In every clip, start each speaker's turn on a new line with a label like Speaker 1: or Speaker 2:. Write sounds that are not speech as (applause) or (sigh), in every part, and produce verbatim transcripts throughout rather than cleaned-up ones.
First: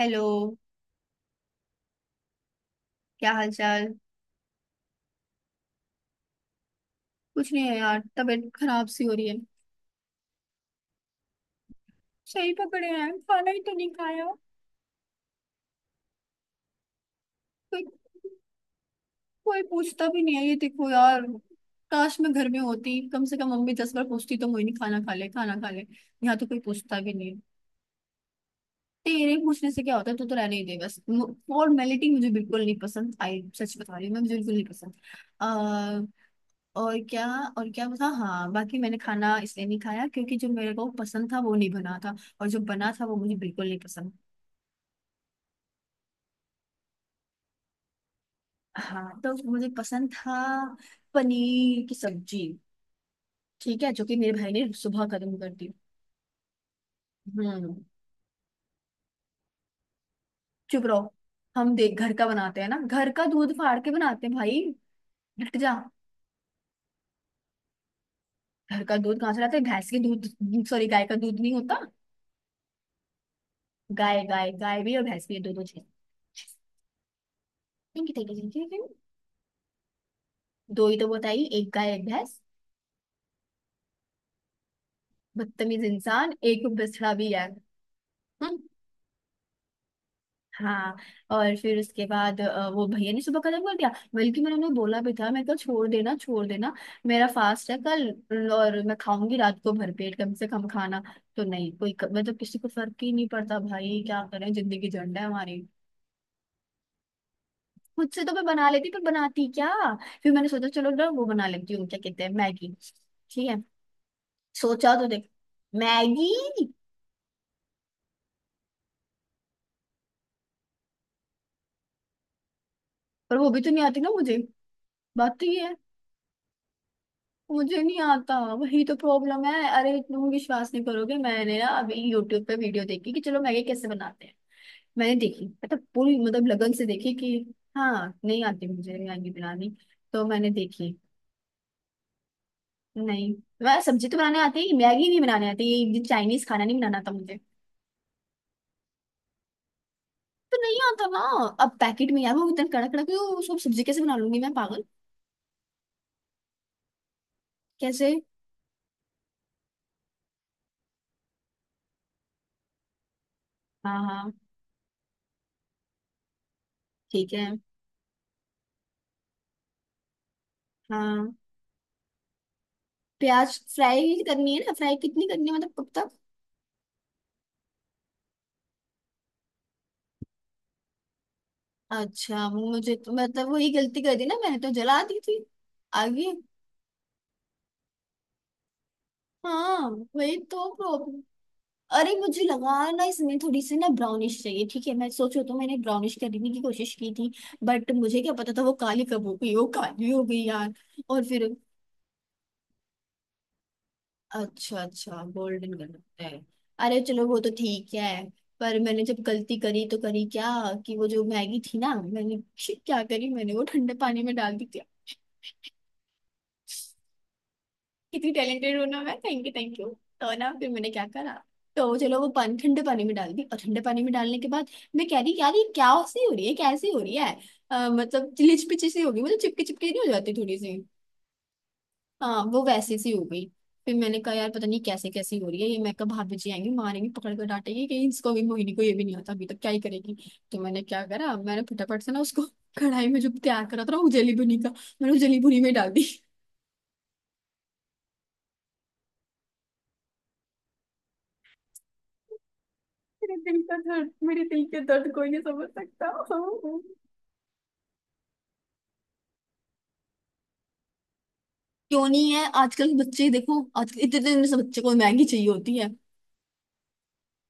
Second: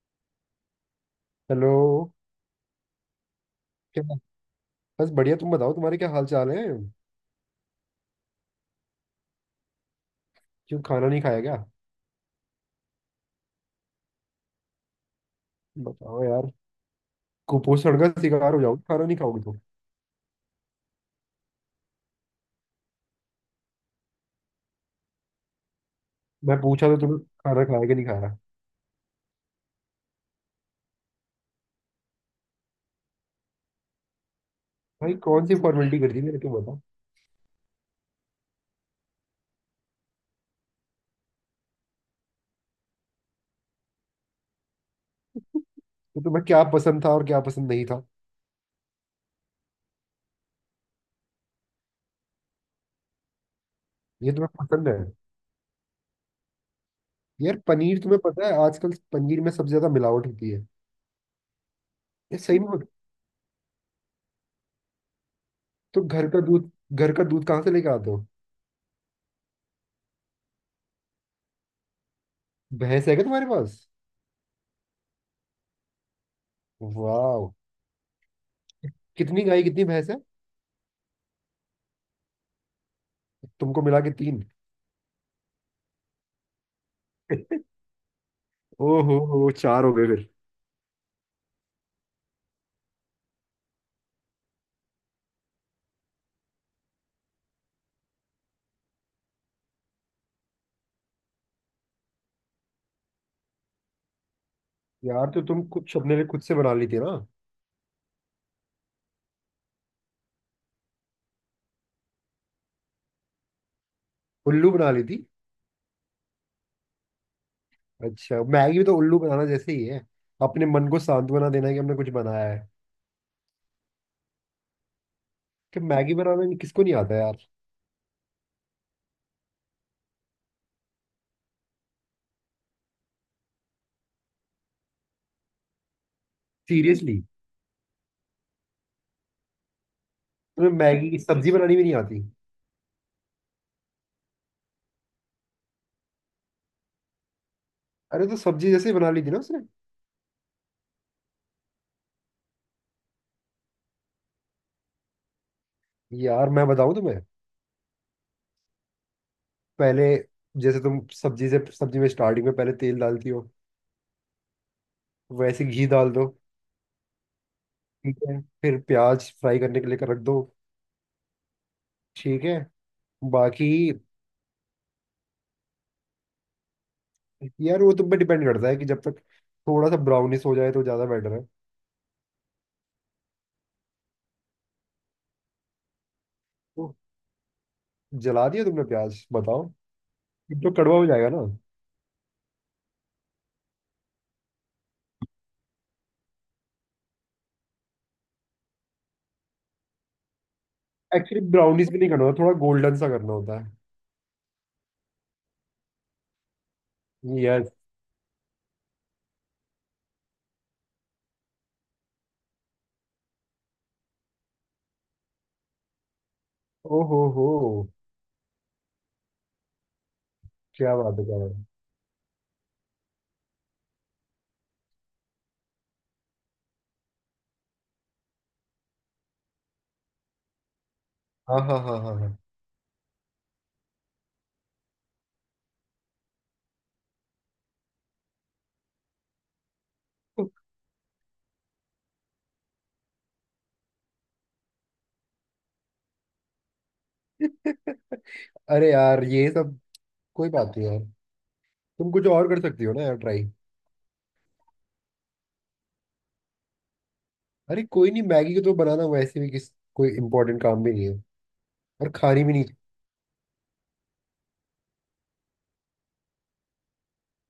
Speaker 1: Hello.
Speaker 2: Hello.
Speaker 1: क्या हाल चाल?
Speaker 2: क्या? बस बढ़िया, तुम बताओ, तुम्हारे क्या हाल चाल है?
Speaker 1: कुछ नहीं है यार, तबीयत खराब सी हो रही है।
Speaker 2: क्यों, खाना नहीं खाया क्या?
Speaker 1: सही पकड़े हैं, खाना ही तो नहीं खाया।
Speaker 2: बताओ यार।
Speaker 1: कोई
Speaker 2: कुपोषण का शिकार हो जाओगे खाना नहीं खाओगे तो।
Speaker 1: कोई पूछता भी नहीं है, ये देखो यार। काश मैं घर में होती, कम से कम मम्मी दस बार पूछती तो मुझे, नहीं खाना खा ले, खाना खा ले। यहाँ तो
Speaker 2: मैं
Speaker 1: कोई
Speaker 2: पूछा तो
Speaker 1: पूछता भी
Speaker 2: तुमने,
Speaker 1: नहीं है।
Speaker 2: खाना खाया कि नहीं खाया?
Speaker 1: तेरे पूछने से क्या होता है? तू तो रहने ही दे, बस फॉर्मेलिटी मुझे बिल्कुल नहीं पसंद आई, सच बता रही हूँ मैं, मुझे बिल्कुल नहीं पसंद।
Speaker 2: भाई कौन सी फॉर्मेलिटी
Speaker 1: आ,
Speaker 2: कर दी मेरे को बताओ?
Speaker 1: और क्या। और क्या बता। हाँ, बाकी मैंने खाना इसलिए नहीं खाया क्योंकि जो मेरे को पसंद था वो नहीं बना था। और जो बना था वो मुझे बिल्कुल नहीं पसंद।
Speaker 2: तो तुम्हें क्या पसंद था और क्या पसंद नहीं था?
Speaker 1: हाँ, तो मुझे पसंद था पनीर की सब्जी। ठीक है, जो कि मेरे
Speaker 2: ये तुम्हें
Speaker 1: भाई ने
Speaker 2: पसंद है?
Speaker 1: सुबह खत्म कर दी।
Speaker 2: यार
Speaker 1: हम्म।
Speaker 2: पनीर, तुम्हें पता है आजकल पनीर में सबसे ज्यादा मिलावट होती है।
Speaker 1: चुप रहो। हम देख, घर का
Speaker 2: ये सही
Speaker 1: बनाते
Speaker 2: में
Speaker 1: हैं ना,
Speaker 2: होता-
Speaker 1: घर का दूध फाड़ के बनाते हैं भाई। हट जा।
Speaker 2: तो घर का दूध, घर का दूध कहाँ से लेके आते हो?
Speaker 1: घर का दूध कहाँ से लाते हैं? भैंस के दूध, सॉरी, गाय का दूध नहीं होता।
Speaker 2: भैंस है क्या तुम्हारे पास?
Speaker 1: गाय, गाय गाय भी और भैंस भी, दोनों चीज।
Speaker 2: वाह।
Speaker 1: ठीक है, ठीक है, ठीक है।
Speaker 2: कितनी गाय कितनी भैंस है?
Speaker 1: दो ही तो बताई, एक गाय एक भैंस।
Speaker 2: तुमको मिला के तीन।
Speaker 1: बदतमीज इंसान! एक बछड़ा भी है।
Speaker 2: (laughs)
Speaker 1: हम्म।
Speaker 2: ओहो हो, चार हो गए फिर।
Speaker 1: हाँ। और फिर उसके बाद अ, वो भैया ने सुबह खत्म कर दिया। बल्कि मैंने उन्हें बोला भी था, मैं कल छोड़ देना छोड़ देना। मेरा फास्ट है कल, और मैं खाऊंगी रात को भरपेट कम से कम खाना। तो नहीं, कोई मतलब किसी को फर्क ही नहीं पड़ता भाई, क्या करें, जिंदगी झंड है
Speaker 2: यार तो तुम
Speaker 1: हमारी।
Speaker 2: कुछ अपने लिए खुद से बना ली थी ना?
Speaker 1: खुद से तो मैं बना लेती, पर बनाती क्या? फिर मैंने सोचा, चलो ना वो बना लेती हूँ, क्या कहते हैं, मैगी। ठीक है।
Speaker 2: उल्लू बना
Speaker 1: सोचा
Speaker 2: ली
Speaker 1: तो
Speaker 2: थी।
Speaker 1: देख। मैगी।
Speaker 2: अच्छा, मैगी भी तो उल्लू बनाना जैसे ही है। अपने मन को सांत्वना देना है कि हमने कुछ बनाया है।
Speaker 1: पर वो भी तो नहीं आती ना मुझे, बात तो ये है।
Speaker 2: कि मैगी बनाना नहीं- किसको नहीं आता यार?
Speaker 1: मुझे नहीं आता, वही तो प्रॉब्लम है। अरे तुम विश्वास नहीं करोगे, मैंने ना अभी यूट्यूब पे वीडियो देखी कि चलो मैगी कैसे बनाते हैं। मैंने देखी, मतलब पूरी, मतलब लगन से देखी
Speaker 2: सीरियसली?
Speaker 1: कि। हाँ, नहीं आती मुझे मैगी बनानी। तो मैंने
Speaker 2: तुम्हें
Speaker 1: देखी।
Speaker 2: मैगी की सब्जी बनानी भी नहीं आती?
Speaker 1: नहीं। मैं सब्जी तो बनाने आती है, मैगी नहीं बनाने आती। ये चाइनीज खाना नहीं बनाना था मुझे।
Speaker 2: अरे तो सब्जी जैसे ही बना ली थी ना उसने।
Speaker 1: तो नहीं आता ना। अब पैकेट में यार वो इतना कड़क कड़क है, वो सब सब्जी कैसे बना लूंगी मैं, पागल?
Speaker 2: यार मैं बताऊं तुम्हें।
Speaker 1: कैसे?
Speaker 2: पहले, जैसे तुम सब्जी से सब्जी में स्टार्टिंग में पहले तेल डालती हो,
Speaker 1: हाँ हाँ।
Speaker 2: वैसे घी डाल दो।
Speaker 1: ठीक है।
Speaker 2: ठीक है, फिर प्याज फ्राई करने के लिए कर रख दो।
Speaker 1: हाँ।
Speaker 2: ठीक है।
Speaker 1: प्याज
Speaker 2: बाकी
Speaker 1: फ्राई करनी है ना, फ्राई कितनी करनी है, मतलब कब?
Speaker 2: यार, वो तुम पे डिपेंड करता है कि जब तक थोड़ा सा ब्राउनिश हो जाए तो ज्यादा बेटर है।
Speaker 1: अच्छा, मुझे तो मतलब वही गलती कर दी ना, मैंने तो जला दी थी। आगे।
Speaker 2: तो जला दिया तुमने प्याज बताओ?
Speaker 1: हाँ, वही
Speaker 2: फिर
Speaker 1: तो
Speaker 2: तो कड़वा हो
Speaker 1: प्रॉब्लम।
Speaker 2: जाएगा ना।
Speaker 1: अरे मुझे लगा ना इसमें थोड़ी सी ना ब्राउनिश चाहिए, ठीक है, मैं सोचो तो मैंने ब्राउनिश करने की कोशिश की थी। बट मुझे क्या पता था वो काली कब हो गई, वो काली हो गई यार। और
Speaker 2: एक्चुअली
Speaker 1: फिर।
Speaker 2: ब्राउनिश भी नहीं करना होता, थोड़ा गोल्डन सा करना होता
Speaker 1: अच्छा अच्छा, गोल्डन कलर है। अरे चलो, वो
Speaker 2: है।
Speaker 1: तो
Speaker 2: यस।
Speaker 1: ठीक है। पर मैंने जब गलती करी तो करी क्या, कि वो जो मैगी थी ना, मैंने (laughs) क्या करी मैंने, वो ठंडे पानी में डाल दी थी।
Speaker 2: ओ हो हो।
Speaker 1: कितनी टैलेंटेड हूँ ना मैं, थैंक यू थैंक यू। तो ना फिर मैंने
Speaker 2: क्या
Speaker 1: क्या
Speaker 2: बात है,
Speaker 1: करा,
Speaker 2: क्या बात है।
Speaker 1: तो चलो वो पानी ठंडे पानी में डाल दी, और ठंडे पानी में डालने के बाद मैं कह रही यार, ये क्या सी हो रही है, कैसी हो रही है, अ, मतलब लिच पिची सी होगी, मतलब चिपके चिपके नहीं, हो जाती थोड़ी सी।
Speaker 2: हाँ हाँ हाँ हाँ हाँ।
Speaker 1: हाँ, वो वैसी सी हो गई। फिर मैंने कहा यार पता नहीं कैसे, कैसी हो रही है ये, मैं कहा भाभी जी आएंगी, मारेंगी, पकड़ कर डांटेगी कि इसको भी, मोहिनी को ये भी नहीं आता, अभी तक क्या ही करेगी। तो मैंने क्या करा, मैंने फटाफट से ना उसको (laughs) कढ़ाई में जो तैयार करा था ना उजली बुनी का, मैंने उजली बुनी में डाल दी।
Speaker 2: (laughs) अरे यार ये सब। कोई बात नहीं यार। तुम कुछ और कर सकती हो ना यार,
Speaker 1: मेरे
Speaker 2: ट्राई।
Speaker 1: दिल का दर्द, मेरे दिल के दर्द कोई नहीं समझ सकता।
Speaker 2: अरे कोई नहीं, मैगी को तो बनाना वैसे भी किस। कोई इम्पोर्टेंट काम भी नहीं है।
Speaker 1: क्यों
Speaker 2: और
Speaker 1: नहीं है?
Speaker 2: खानी भी नहीं।
Speaker 1: आजकल के बच्चे देखो, आजकल इतने इतने से बच्चे को मैगी चाहिए होती है।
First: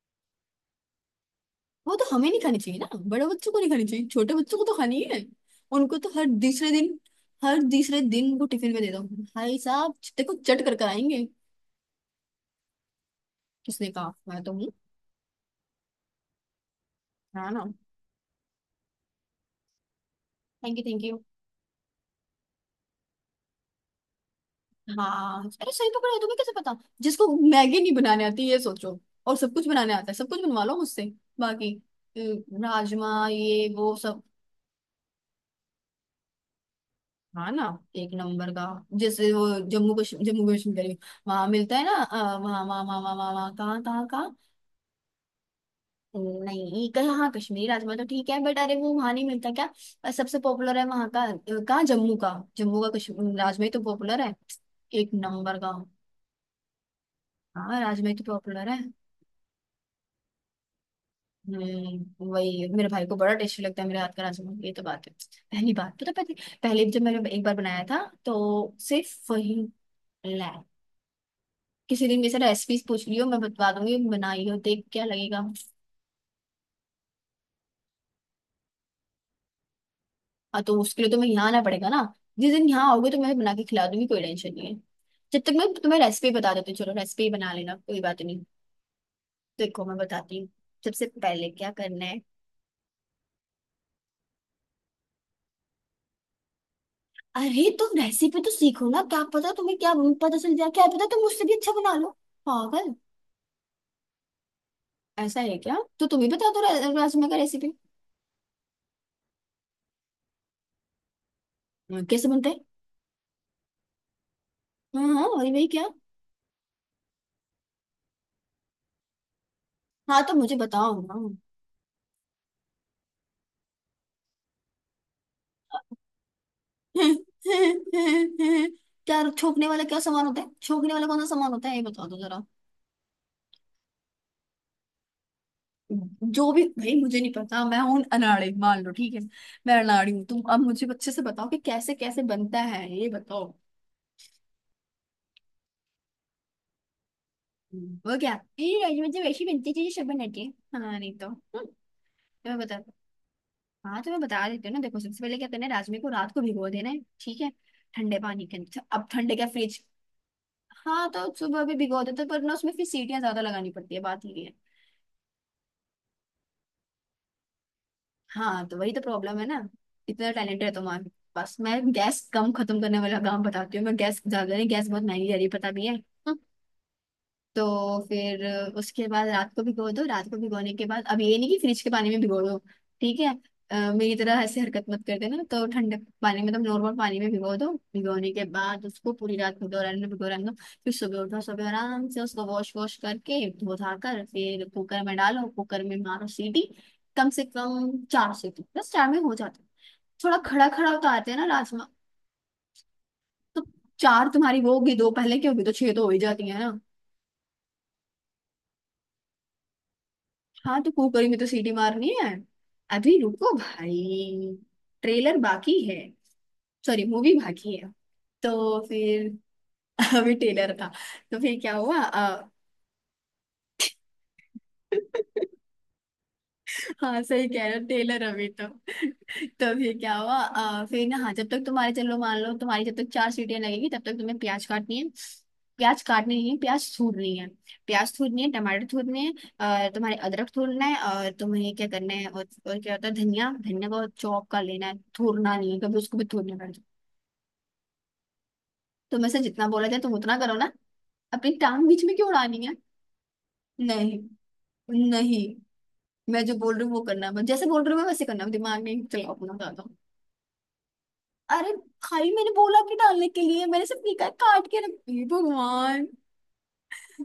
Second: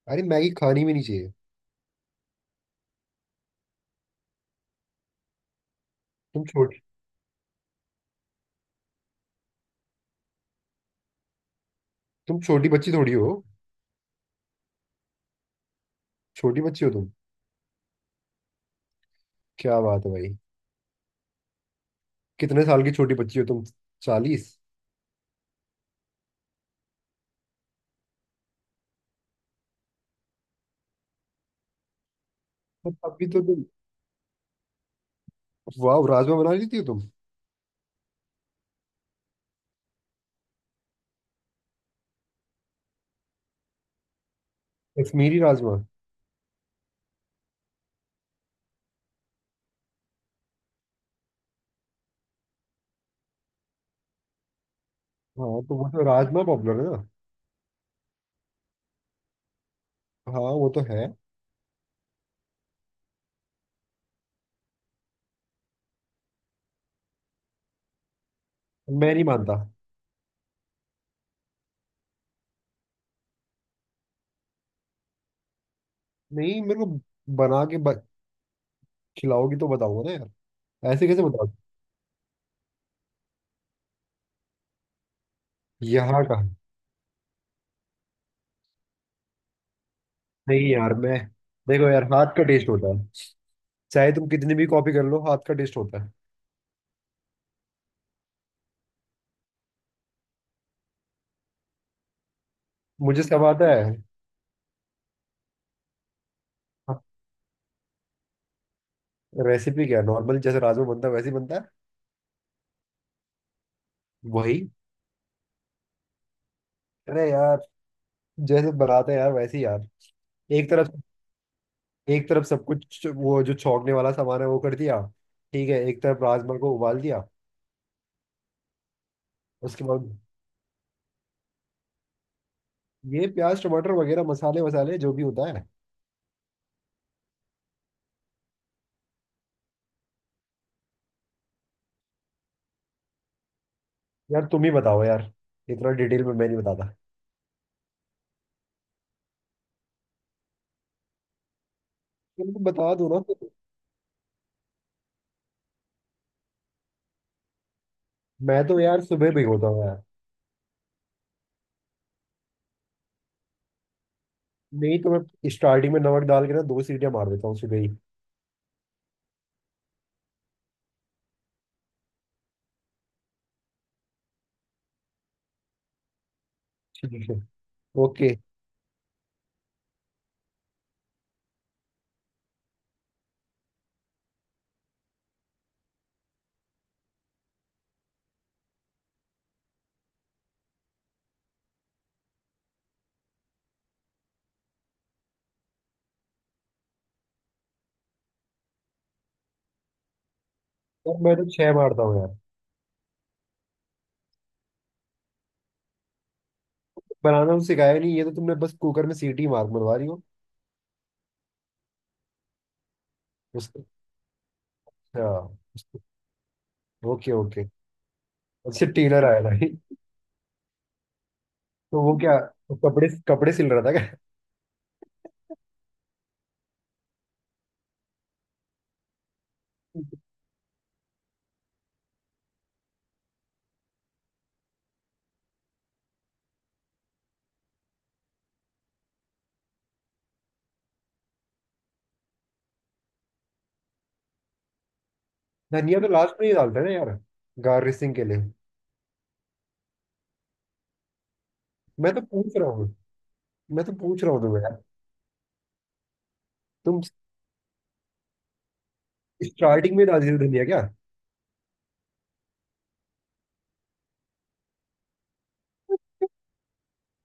Speaker 2: अरे मैगी खानी भी नहीं चाहिए।
Speaker 1: वो तो हमें नहीं खानी चाहिए ना, बड़े बच्चों को नहीं खानी चाहिए, छोटे बच्चों को तो खानी है। उनको तो हर
Speaker 2: तुम
Speaker 1: तीसरे
Speaker 2: छोटी।
Speaker 1: दिन, हर तीसरे दिन वो टिफिन में दे दो, भाई साहब देखो, चट कर कर आएंगे।
Speaker 2: तुम छोटी बच्ची थोड़ी हो।
Speaker 1: किसने कहा? मैं तो हूँ।
Speaker 2: छोटी बच्ची हो तुम।
Speaker 1: हाँ ना।
Speaker 2: क्या बात है भाई।
Speaker 1: Thank you thank you.
Speaker 2: कितने साल की छोटी बच्ची हो तुम? चालीस।
Speaker 1: हाँ, अरे सही पकड़े हो, तुम्हें कैसे पता? जिसको मैगी नहीं बनाने आती, ये सोचो। और सब कुछ बनाने आता है, सब कुछ बनवा लो मुझसे। बाकी अ,
Speaker 2: बट
Speaker 1: राजमा,
Speaker 2: अभी तो तुम,
Speaker 1: ये वो सब।
Speaker 2: वाह, राजमा बना लेती हो तुम।
Speaker 1: हाँ ना। एक नंबर का। जैसे वो जम्मू कश्मीर जम्मू कश्मीर करी, वहां मिलता है ना, अ, वहाँ वहाँ वहाँ वहाँ वहाँ वहाँ, कहाँ कहाँ कहाँ।
Speaker 2: कश्मीरी राजमा।
Speaker 1: नहीं कहीं, हाँ, कश्मीरी राजमा तो ठीक है, बट अरे वो वहां नहीं मिलता क्या? अ, सबसे पॉपुलर है वहां का, अ, कहाँ? जम्मू का। जम्मू का कश्मीर राजमा ही तो पॉपुलर है। एक नंबर
Speaker 2: हाँ
Speaker 1: का।
Speaker 2: तो वो तो राजमा पॉपुलर है ना।
Speaker 1: हाँ, राजमा ही तो पॉपुलर है।
Speaker 2: हाँ वो तो है।
Speaker 1: हम्म, वही मेरे भाई को बड़ा टेस्टी लगता है, मेरे हाथ का राजमा, ये तो बात है। पहली बात, पता, पहले पहले जब मैंने एक बार बनाया था, तो
Speaker 2: मैं नहीं
Speaker 1: सिर्फ
Speaker 2: मानता।
Speaker 1: वही। किसी दिन मेरे से रेसिपीज पूछ लियो, मैं बता दूंगी, बनाई हो देख क्या लगेगा।
Speaker 2: नहीं मेरे को, बना के ब- खिलाओगी तो बताऊंगा ना यार।
Speaker 1: हाँ, तो उसके
Speaker 2: ऐसे
Speaker 1: लिए
Speaker 2: कैसे
Speaker 1: तुम्हें यहाँ
Speaker 2: बताओ?
Speaker 1: आना पड़ेगा ना। जिस दिन यहाँ आओगे तो मैं बना के खिला दूंगी, कोई टेंशन नहीं है। जब तक मैं तुम्हें
Speaker 2: यहाँ
Speaker 1: रेसिपी
Speaker 2: का।
Speaker 1: बता देती हूँ, चलो रेसिपी बना लेना, कोई बात नहीं। देखो मैं बताती हूँ,
Speaker 2: नहीं यार
Speaker 1: सबसे
Speaker 2: मैं,
Speaker 1: पहले क्या
Speaker 2: देखो
Speaker 1: करना
Speaker 2: यार
Speaker 1: है।
Speaker 2: हाथ का टेस्ट होता है। चाहे तुम कितनी भी कॉपी कर लो हाथ का टेस्ट होता है।
Speaker 1: अरे तुम रेसिपी तो सीखो ना, क्या पता तुम्हें, क्या पता चल जाए, क्या पता तुम मुझसे भी अच्छा बना लो। पागल।
Speaker 2: मुझे सब आता है।
Speaker 1: ऐसा है क्या? तो तुम ही बता दो रा- राजमा का रेसिपी।
Speaker 2: रेसिपी क्या है, नॉर्मल जैसे राजमा बनता है वैसे ही बनता है।
Speaker 1: कैसे बनता है?
Speaker 2: वही।
Speaker 1: हाँ हाँ वही, वही क्या?
Speaker 2: अरे यार, जैसे बनाते हैं यार वैसे ही यार।
Speaker 1: हाँ तो मुझे
Speaker 2: एक तरफ,
Speaker 1: बताओ ना।
Speaker 2: एक तरफ सब कुछ वो जो छोंकने वाला सामान है वो कर दिया। ठीक है, एक तरफ राजमा को उबाल दिया।
Speaker 1: क्या छोकने वाला,
Speaker 2: उसके
Speaker 1: क्या
Speaker 2: बाद
Speaker 1: सामान होता है? छोकने वाला कौन सा सामान होता है, ये बता दो जरा।
Speaker 2: ये प्याज टमाटर वगैरह मसाले वसाले जो भी होता है।
Speaker 1: जो भी भाई, मुझे नहीं पता, मैं हूं अनाड़ी मान लो, ठीक है। मैं अनाड़ी हूँ, तुम अब मुझे अच्छे से बताओ कि कैसे कैसे बनता है, ये बताओ।
Speaker 2: यार तुम ही बताओ यार, इतना डिटेल में मैं नहीं बताता।
Speaker 1: वो क्या, ये राजमा जब ऐसी बनती है जैसे सब बनाते हैं। हाँ नहीं, तो हम्म, तो
Speaker 2: तुम
Speaker 1: मैं
Speaker 2: तो
Speaker 1: बता।
Speaker 2: बता दो ना फिर।
Speaker 1: हाँ तो मैं बता देती हूँ ना, देखो सबसे पहले क्या करना है, राजमे को रात को भिगो देना है, ठीक है, ठंडे पानी के
Speaker 2: मैं तो
Speaker 1: अंदर,
Speaker 2: यार
Speaker 1: अब
Speaker 2: सुबह
Speaker 1: ठंडे क्या,
Speaker 2: भिगोता
Speaker 1: फ्रिज।
Speaker 2: हूँ यार।
Speaker 1: हाँ तो सुबह भी भिगो देते, पर ना उसमें फिर सीटियाँ ज्यादा लगानी पड़ती है, बात ये है।
Speaker 2: नहीं तो मैं स्टार्टिंग में नमक डाल के ना दो सीटियां मार देता हूँ सुबह ही।
Speaker 1: हाँ तो वही तो प्रॉब्लम है ना। इतना टैलेंट है तुम्हारे पास, मैं गैस कम खत्म करने वाला काम बताती हूँ, मैं गैस ज्यादा नहीं, गैस बहुत महंगी जा रही है, पता भी है।
Speaker 2: ठीक है।
Speaker 1: तो
Speaker 2: ओके।
Speaker 1: फिर उसके बाद रात को भिगो दो, रात को भिगोने के बाद अब ये नहीं कि फ्रिज के पानी में भिगो दो। ठीक है। अ, मेरी तरह ऐसे हरकत मत कर देना, तो ठंडे पानी में तो, नॉर्मल पानी में भिगो दो, भिगोने के बाद उसको पूरी रात भिगो रहने दो, भिगो रहने दो। फिर सुबह उठो, सुबह आराम से उसको वॉश वॉश करके, धो धा कर, फिर कुकर में डालो, कुकर में मारो सीटी। कम से कम चार सीटी, बस चार में हो जाता है। थोड़ा खड़ा खड़ा
Speaker 2: यार
Speaker 1: उतारते
Speaker 2: मैं
Speaker 1: हैं ना
Speaker 2: तो छह
Speaker 1: राजमा।
Speaker 2: मारता हूँ यार।
Speaker 1: तो चार तुम्हारी वो होगी, दो पहले की होगी, तो छह तो हो ही जाती है ना।
Speaker 2: बनाना तो सिखाया नहीं, ये तो तुमने बस कुकर में सीटी मार मरवा रही हो।
Speaker 1: हाँ तो कुकरी में तो सीटी मारनी है। अभी रुको
Speaker 2: उसके।
Speaker 1: भाई,
Speaker 2: अच्छा।
Speaker 1: ट्रेलर बाकी है। Sorry,
Speaker 2: okay
Speaker 1: movie
Speaker 2: okay.
Speaker 1: बाकी है। तो
Speaker 2: अच्छा टेलर
Speaker 1: फिर
Speaker 2: आया था?
Speaker 1: (laughs) अभी ट्रेलर था। तो फिर क्या हुआ,
Speaker 2: तो वो क्या
Speaker 1: अ,
Speaker 2: कपड़े कपड़े सिल रहा था क्या?
Speaker 1: (laughs) हाँ सही कह रहे हो, टेलर अभी तो (laughs) तो फिर क्या हुआ, अ, फिर ना, हाँ जब तक तुम्हारे, चलो मान लो तुम्हारी, जब तक चार सीटियां लगेगी तब तक तुम्हें प्याज काटनी है। प्याज काटनी नहीं है, प्याज थूरनी है। प्याज थूरनी है, टमाटर थूरने हैं, अ, तुम्हारे अदरक थूरना है, और तुम्हें क्या करना है, और, और क्या होता है, धनिया, धनिया को चॉप कर लेना है, थूरना नहीं है, कभी
Speaker 2: धनिया तो
Speaker 1: उसको भी
Speaker 2: लास्ट में ही
Speaker 1: थूरने पड़
Speaker 2: डालते
Speaker 1: जाए।
Speaker 2: हैं ना यार, गार्निशिंग के लिए।
Speaker 1: तुम्हें से जितना बोला जाए तुम उतना करो ना, अपनी टांग बीच
Speaker 2: मैं
Speaker 1: में
Speaker 2: तो
Speaker 1: क्यों
Speaker 2: पूछ
Speaker 1: उड़ानी
Speaker 2: रहा
Speaker 1: है।
Speaker 2: हूँ, मैं तो
Speaker 1: नहीं।
Speaker 2: पूछ रहा हूँ तुम्हें यार।
Speaker 1: नहीं। मैं जो बोल रही हूँ वो
Speaker 2: तुम
Speaker 1: करना है, जैसे बोल रही हूँ मैं वैसे करना, दिमाग नहीं चलाओ अपना ज्यादा।
Speaker 2: स्टार्टिंग में डाल रही हो धनिया क्या?
Speaker 1: अरे भाई, मैंने बोला कि डालने के लिए मैंने सिर्फ निकाय काट के रख, हे भगवान।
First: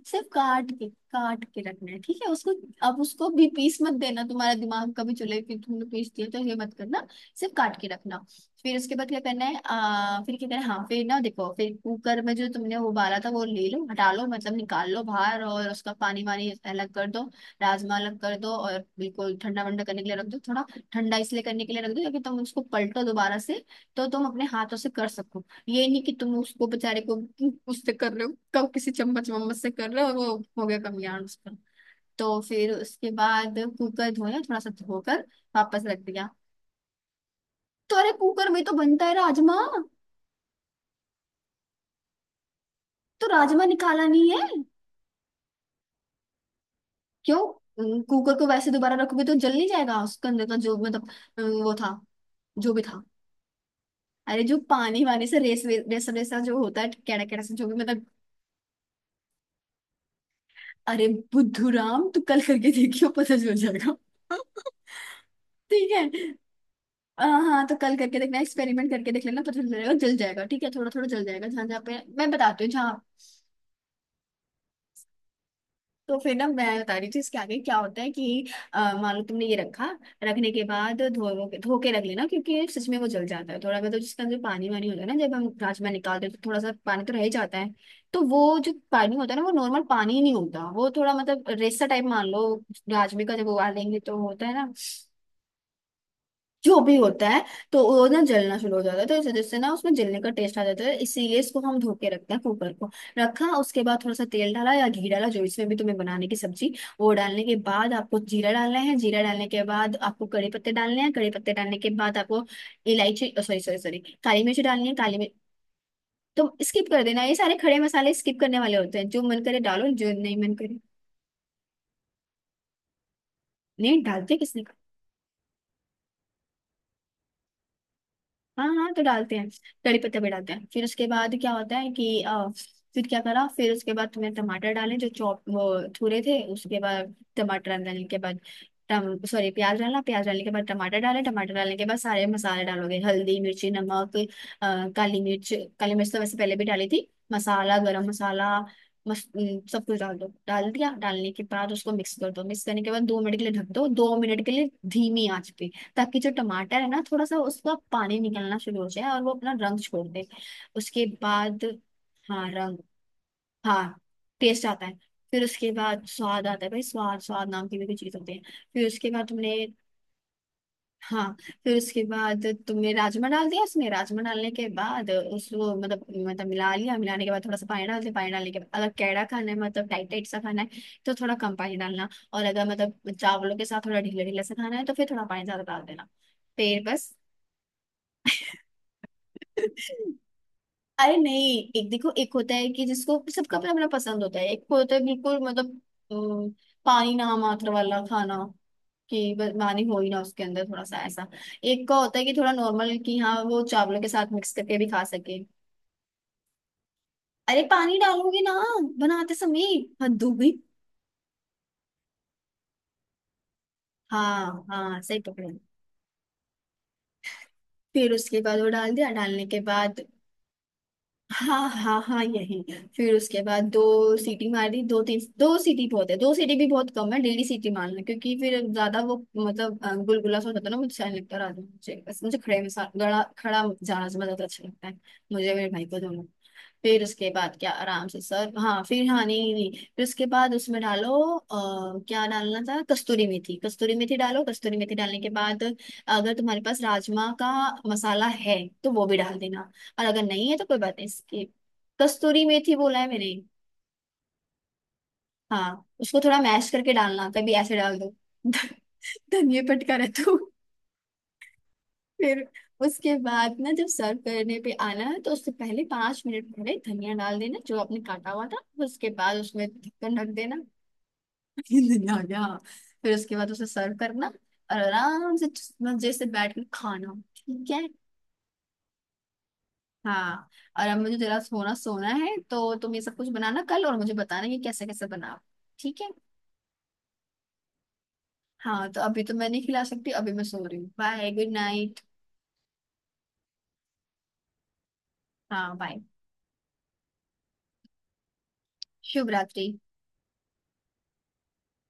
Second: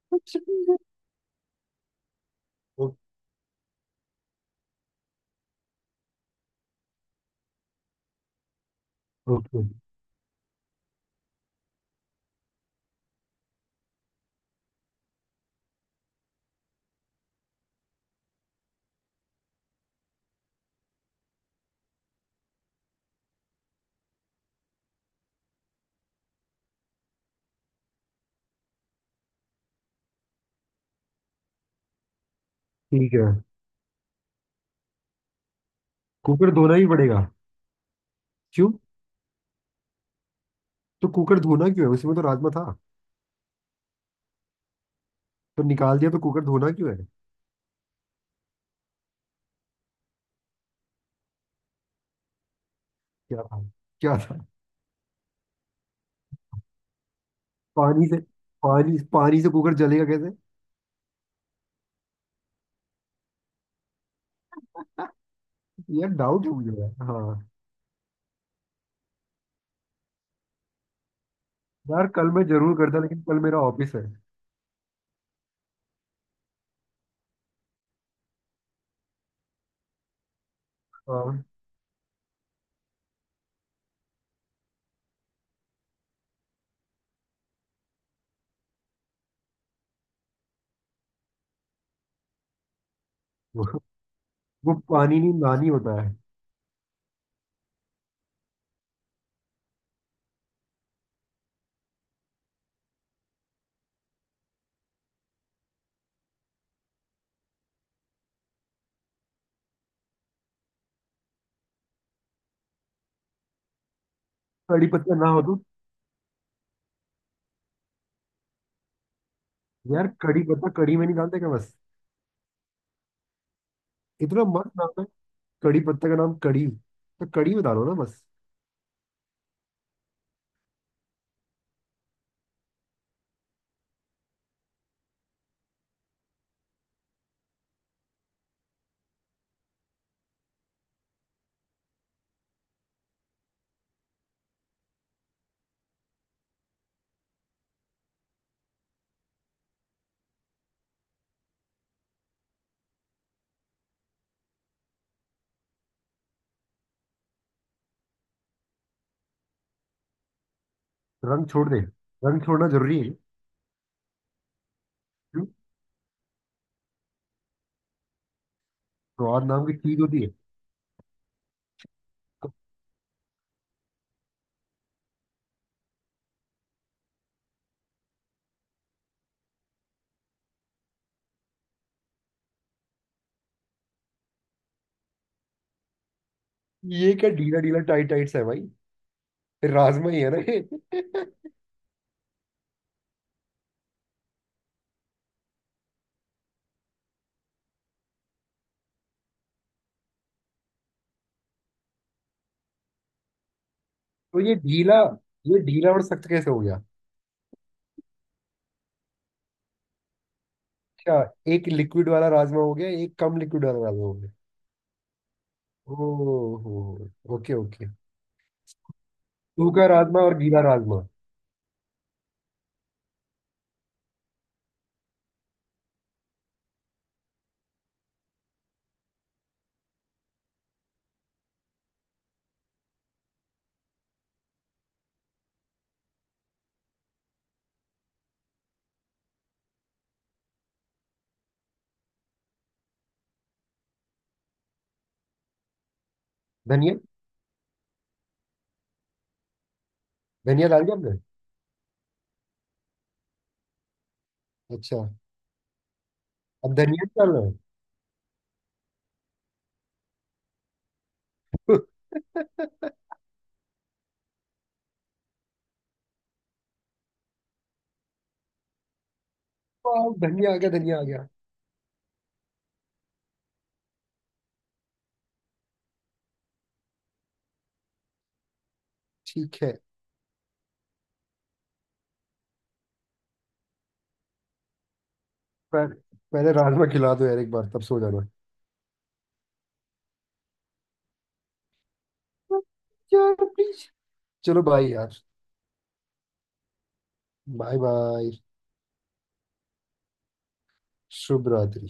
Speaker 1: सिर्फ काट
Speaker 2: (laughs)
Speaker 1: के काट के रखना है, ठीक है, उसको।
Speaker 2: ओ-
Speaker 1: अब उसको भी पीस मत देना, तुम्हारा दिमाग कभी चले कि तुमने पीस दिया, तो ये मत करना, सिर्फ काट के रखना। फिर उसके बाद क्या करना है,
Speaker 2: ओके।
Speaker 1: आ, फिर क्या करना है, हाँ फिर ना देखो, फिर कुकर में जो तुमने उबाला था वो ले लो, हटा लो मतलब, निकाल लो बाहर, और उसका पानी वानी अलग कर दो। राजमा अलग कर दो और बिल्कुल ठंडा वंडा करने के लिए रख दो थोड़ा। ठंडा इसलिए करने के लिए रख दो क्योंकि तुम उसको पलटो दोबारा से, तो तुम अपने हाथों से कर सको। ये नहीं कि तुम उसको बेचारे को उससे कर रहे हो, कब किसी चम्मच वम्मच से कर रहे हो, और वो हो गया कमियान उस पर। तो फिर उसके
Speaker 2: ठीक है
Speaker 1: बाद कुकर धोया, थोड़ा सा धोकर वापस रख दिया।
Speaker 2: कुकर धोना ही पड़ेगा?
Speaker 1: तो अरे कुकर में
Speaker 2: क्यों?
Speaker 1: तो बनता है राजमा।
Speaker 2: तो कुकर धोना क्यों है, उसमें तो राजमा था।
Speaker 1: तो राजमा निकाला नहीं है।
Speaker 2: तो निकाल दिया तो कुकर धोना क्यों है?
Speaker 1: क्यों? अम, कुकर को वैसे दोबारा रखोगे तो जल नहीं जाएगा उसके अंदर का जो मतलब अम, वो था जो भी था।
Speaker 2: क्या था? क्या था?
Speaker 1: अरे जो पानी वानी से रेस वे- रेसा रेसा जो होता है कैड़ा कैड़ा सा जो भी मतलब।
Speaker 2: पानी से, पानी पानी से कुकर जलेगा कैसे?
Speaker 1: अरे बुद्धू राम तू कल करके देखियो पता चल जाएगा। (laughs)
Speaker 2: (laughs)
Speaker 1: ठीक
Speaker 2: यार
Speaker 1: है।
Speaker 2: डाउट है मुझे यार,
Speaker 1: आ,
Speaker 2: हाँ।
Speaker 1: हाँ तो कल करके देखना एक्सपेरिमेंट करके देख लेना पता चलेगा जल जाएगा ठीक है थोड़ा थोड़ा जल जाएगा जहाँ जहाँ पे
Speaker 2: यार
Speaker 1: मैं
Speaker 2: कल मैं
Speaker 1: बताती हूँ
Speaker 2: जरूर करता
Speaker 1: जहाँ।
Speaker 2: लेकिन कल मेरा ऑफिस है।
Speaker 1: तो फिर ना मैं बता रही थी इसके आगे क्या होता है कि अ, मान लो तुमने ये रखा। रखने के बाद
Speaker 2: हाँ
Speaker 1: धो धो के रख लेना क्योंकि सच में वो जल जाता है थोड़ा मतलब जिसका जो पानी वानी होता है ना जब हम राजमा निकालते हैं तो थोड़ा सा पानी तो रह ही जाता है। तो वो जो पानी होता है ना वो नॉर्मल पानी ही नहीं होता वो थोड़ा मतलब रेसा टाइप मान लो। राजमे का जब उबालेंगे तो होता है ना।
Speaker 2: वो पानी नहीं नानी होता है।
Speaker 1: जो भी होता है। तो वो ना जलना शुरू हो जाता है तो इस वजह से ना उसमें जलने का टेस्ट आ जाता है इसीलिए इसको हम धो के रखते हैं कुकर को। रखा उसके बाद थोड़ा सा तेल डाला या घी डाला जो इसमें भी तुम्हें बनाने की सब्जी। वो डालने के बाद आपको जीरा डालना है, जीरा डालने के बाद आपको कड़ी पत्ते डालने हैं, कड़ी पत्ते डालने के बाद आपको इलायची, सॉरी सॉरी सॉरी, काली मिर्च डालनी
Speaker 2: कड़ी
Speaker 1: है
Speaker 2: पत्ता
Speaker 1: काली
Speaker 2: ना
Speaker 1: मिर्च।
Speaker 2: हो तो?
Speaker 1: तो स्किप कर देना, ये सारे खड़े मसाले स्किप करने वाले होते हैं, जो मन करे डालो
Speaker 2: यार
Speaker 1: जो नहीं
Speaker 2: कड़ी
Speaker 1: मन
Speaker 2: पत्ता
Speaker 1: करे।
Speaker 2: कड़ी में नहीं डालते क्या बस?
Speaker 1: नहीं डालते
Speaker 2: इतना
Speaker 1: किसने?
Speaker 2: मस्त नाम है, कड़ी पत्ता का नाम कड़ी, तो कड़ी बता दो ना बस।
Speaker 1: हाँ हाँ तो डालते हैं। कड़ी पत्ते भी डालते हैं। फिर उसके बाद क्या होता है कि अ, फिर क्या करा, फिर उसके बाद तुमने टमाटर डाले जो चॉप वो थुरे थे, उसके बाद टमाटर डालने के बाद टम सॉरी, प्याज डाला, प्याज डालने के बाद टमाटर डाले, टमाटर डालने के बाद सारे मसाले डालोगे, हल्दी मिर्ची नमक अ, काली मिर्च। काली मिर्च तो वैसे पहले भी डाली थी, मसाला गरम मसाला मस, न, सब कुछ डाल दो। डाल दिया, डालने के बाद उसको मिक्स कर दो, मिक्स करने के बाद दो मिनट के लिए ढक दो, दो मिनट के लिए धीमी आंच पे, ताकि जो टमाटर है ना थोड़ा सा उसका पानी निकलना शुरू हो जाए और वो अपना रंग छोड़ दे। उसके
Speaker 2: रंग
Speaker 1: बाद
Speaker 2: छोड़ दे, रंग
Speaker 1: हाँ
Speaker 2: छोड़ना
Speaker 1: रंग
Speaker 2: जरूरी है?
Speaker 1: हाँ टेस्ट आता है। फिर
Speaker 2: क्यों?
Speaker 1: उसके बाद स्वाद आता है, भाई स्वाद, स्वाद नाम की भी कोई चीज होती है। फिर उसके बाद
Speaker 2: स्वाद
Speaker 1: तुमने,
Speaker 2: नाम की चीज होती है?
Speaker 1: हाँ, फिर उसके बाद
Speaker 2: तो
Speaker 1: तुमने राजमा डाल दिया उसमें, राजमा डालने के बाद उसको मतलब मतलब मिला लिया, मिलाने के बाद थोड़ा सा पानी डाल दिया, पानी डालने के बाद अगर कैड़ा खाना है मतलब टाइट टाइट सा खाना है तो थोड़ा कम पानी डालना, और अगर मतलब चावलों के साथ थोड़ा ढीला ढीला सा खाना है तो फिर थोड़ा पानी ज्यादा डाल देना। फिर
Speaker 2: ये
Speaker 1: बस।
Speaker 2: क्या ढीला ढीला टाइट टाइट सा है भाई? राजमा ही है ना ये।
Speaker 1: अरे
Speaker 2: (laughs)
Speaker 1: नहीं, एक देखो, एक होता है कि जिसको सबका अपना अपना पसंद होता है, एक को होता है बिल्कुल मतलब अम, पानी ना मात्र वाला खाना, कि बस पानी हो ही ना उसके अंदर थोड़ा सा ऐसा। एक का होता है कि थोड़ा नॉर्मल, कि हाँ वो चावलों के साथ
Speaker 2: तो
Speaker 1: मिक्स
Speaker 2: ये
Speaker 1: करके भी
Speaker 2: ढीला
Speaker 1: खा सके।
Speaker 2: ये ढीला और सख्त कैसे हो गया?
Speaker 1: अरे पानी डालोगे ना बनाते समय, हद हो गई।
Speaker 2: अच्छा, एक लिक्विड वाला राजमा हो गया एक कम लिक्विड वाला राजमा हो गया।
Speaker 1: हाँ हाँ सही पकड़े।
Speaker 2: ओ हो। Okay okay.
Speaker 1: फिर उसके बाद वो डाल दिया, डालने के
Speaker 2: सूखा
Speaker 1: बाद
Speaker 2: राजमा और गीला राजमा।
Speaker 1: हाँ हाँ हाँ यही। फिर उसके बाद दो सीटी मार दी, दो तीन, दो सीटी बहुत है, दो सीटी भी बहुत कम है, डेली सीटी मारना, क्योंकि फिर ज्यादा वो मतलब अ, गुलगुला सा हो जाता है ना, मुझे अच्छा नहीं लगता रात में, मुझे बस मुझे खड़े में सा- गड़ा खड़ा जाना ज्यादा अच्छा लगता है मुझे और मेरे भाई को दोनों को। फिर उसके बाद क्या आराम से सर, हाँ फिर हाँ नहीं नहीं, फिर उसके बाद उसमें डालो आ, क्या डालना था, कस्तूरी मेथी, कस्तूरी मेथी डालो, कस्तूरी मेथी डालने के बाद अगर तुम्हारे पास
Speaker 2: धनिया।
Speaker 1: राजमा का मसाला है तो वो भी डाल देना, और अगर नहीं है तो
Speaker 2: धनिया
Speaker 1: कोई
Speaker 2: डाल
Speaker 1: बात
Speaker 2: दिया
Speaker 1: नहीं
Speaker 2: आपने?
Speaker 1: इसकी। कस्तूरी मेथी बोला है मैंने।
Speaker 2: अच्छा,
Speaker 1: हाँ उसको थोड़ा मैश
Speaker 2: अब
Speaker 1: करके
Speaker 2: धनिया
Speaker 1: डालना,
Speaker 2: डाल रहे
Speaker 1: कभी
Speaker 2: हो?
Speaker 1: ऐसे डाल दो (laughs) धनिया पटका रहे तो। फिर उसके बाद ना जब सर्व करने पे आना है तो उससे पहले पांच मिनट पहले धनिया डाल देना जो आपने काटा हुआ था। उसके बाद उसमें
Speaker 2: (laughs) वाह,
Speaker 1: ढक्कन ढक
Speaker 2: धनिया आ
Speaker 1: देना।
Speaker 2: गया, धनिया आ गया।
Speaker 1: (laughs) धनिया आ गया। फिर उसके बाद उसे सर्व करना और आराम से मजे से बैठ कर खाना ठीक है।
Speaker 2: ठीक है।
Speaker 1: हाँ। और अब मुझे जरा सोना सोना है तो तुम ये सब कुछ बनाना कल और मुझे बताना कि कैसे कैसे बनाओ
Speaker 2: पर
Speaker 1: ठीक है।
Speaker 2: पहले राजमा खिला दो यार एक बार तब सो जाना।
Speaker 1: हाँ तो अभी तो मैं नहीं खिला सकती, अभी मैं सो रही हूँ, बाय, गुड नाइट।
Speaker 2: (laughs) यार प्लीज। चलो बाय यार।
Speaker 1: हाँ बाय।
Speaker 2: Bye bye.
Speaker 1: शुभ रात्रि।
Speaker 2: शुभ रात्रि।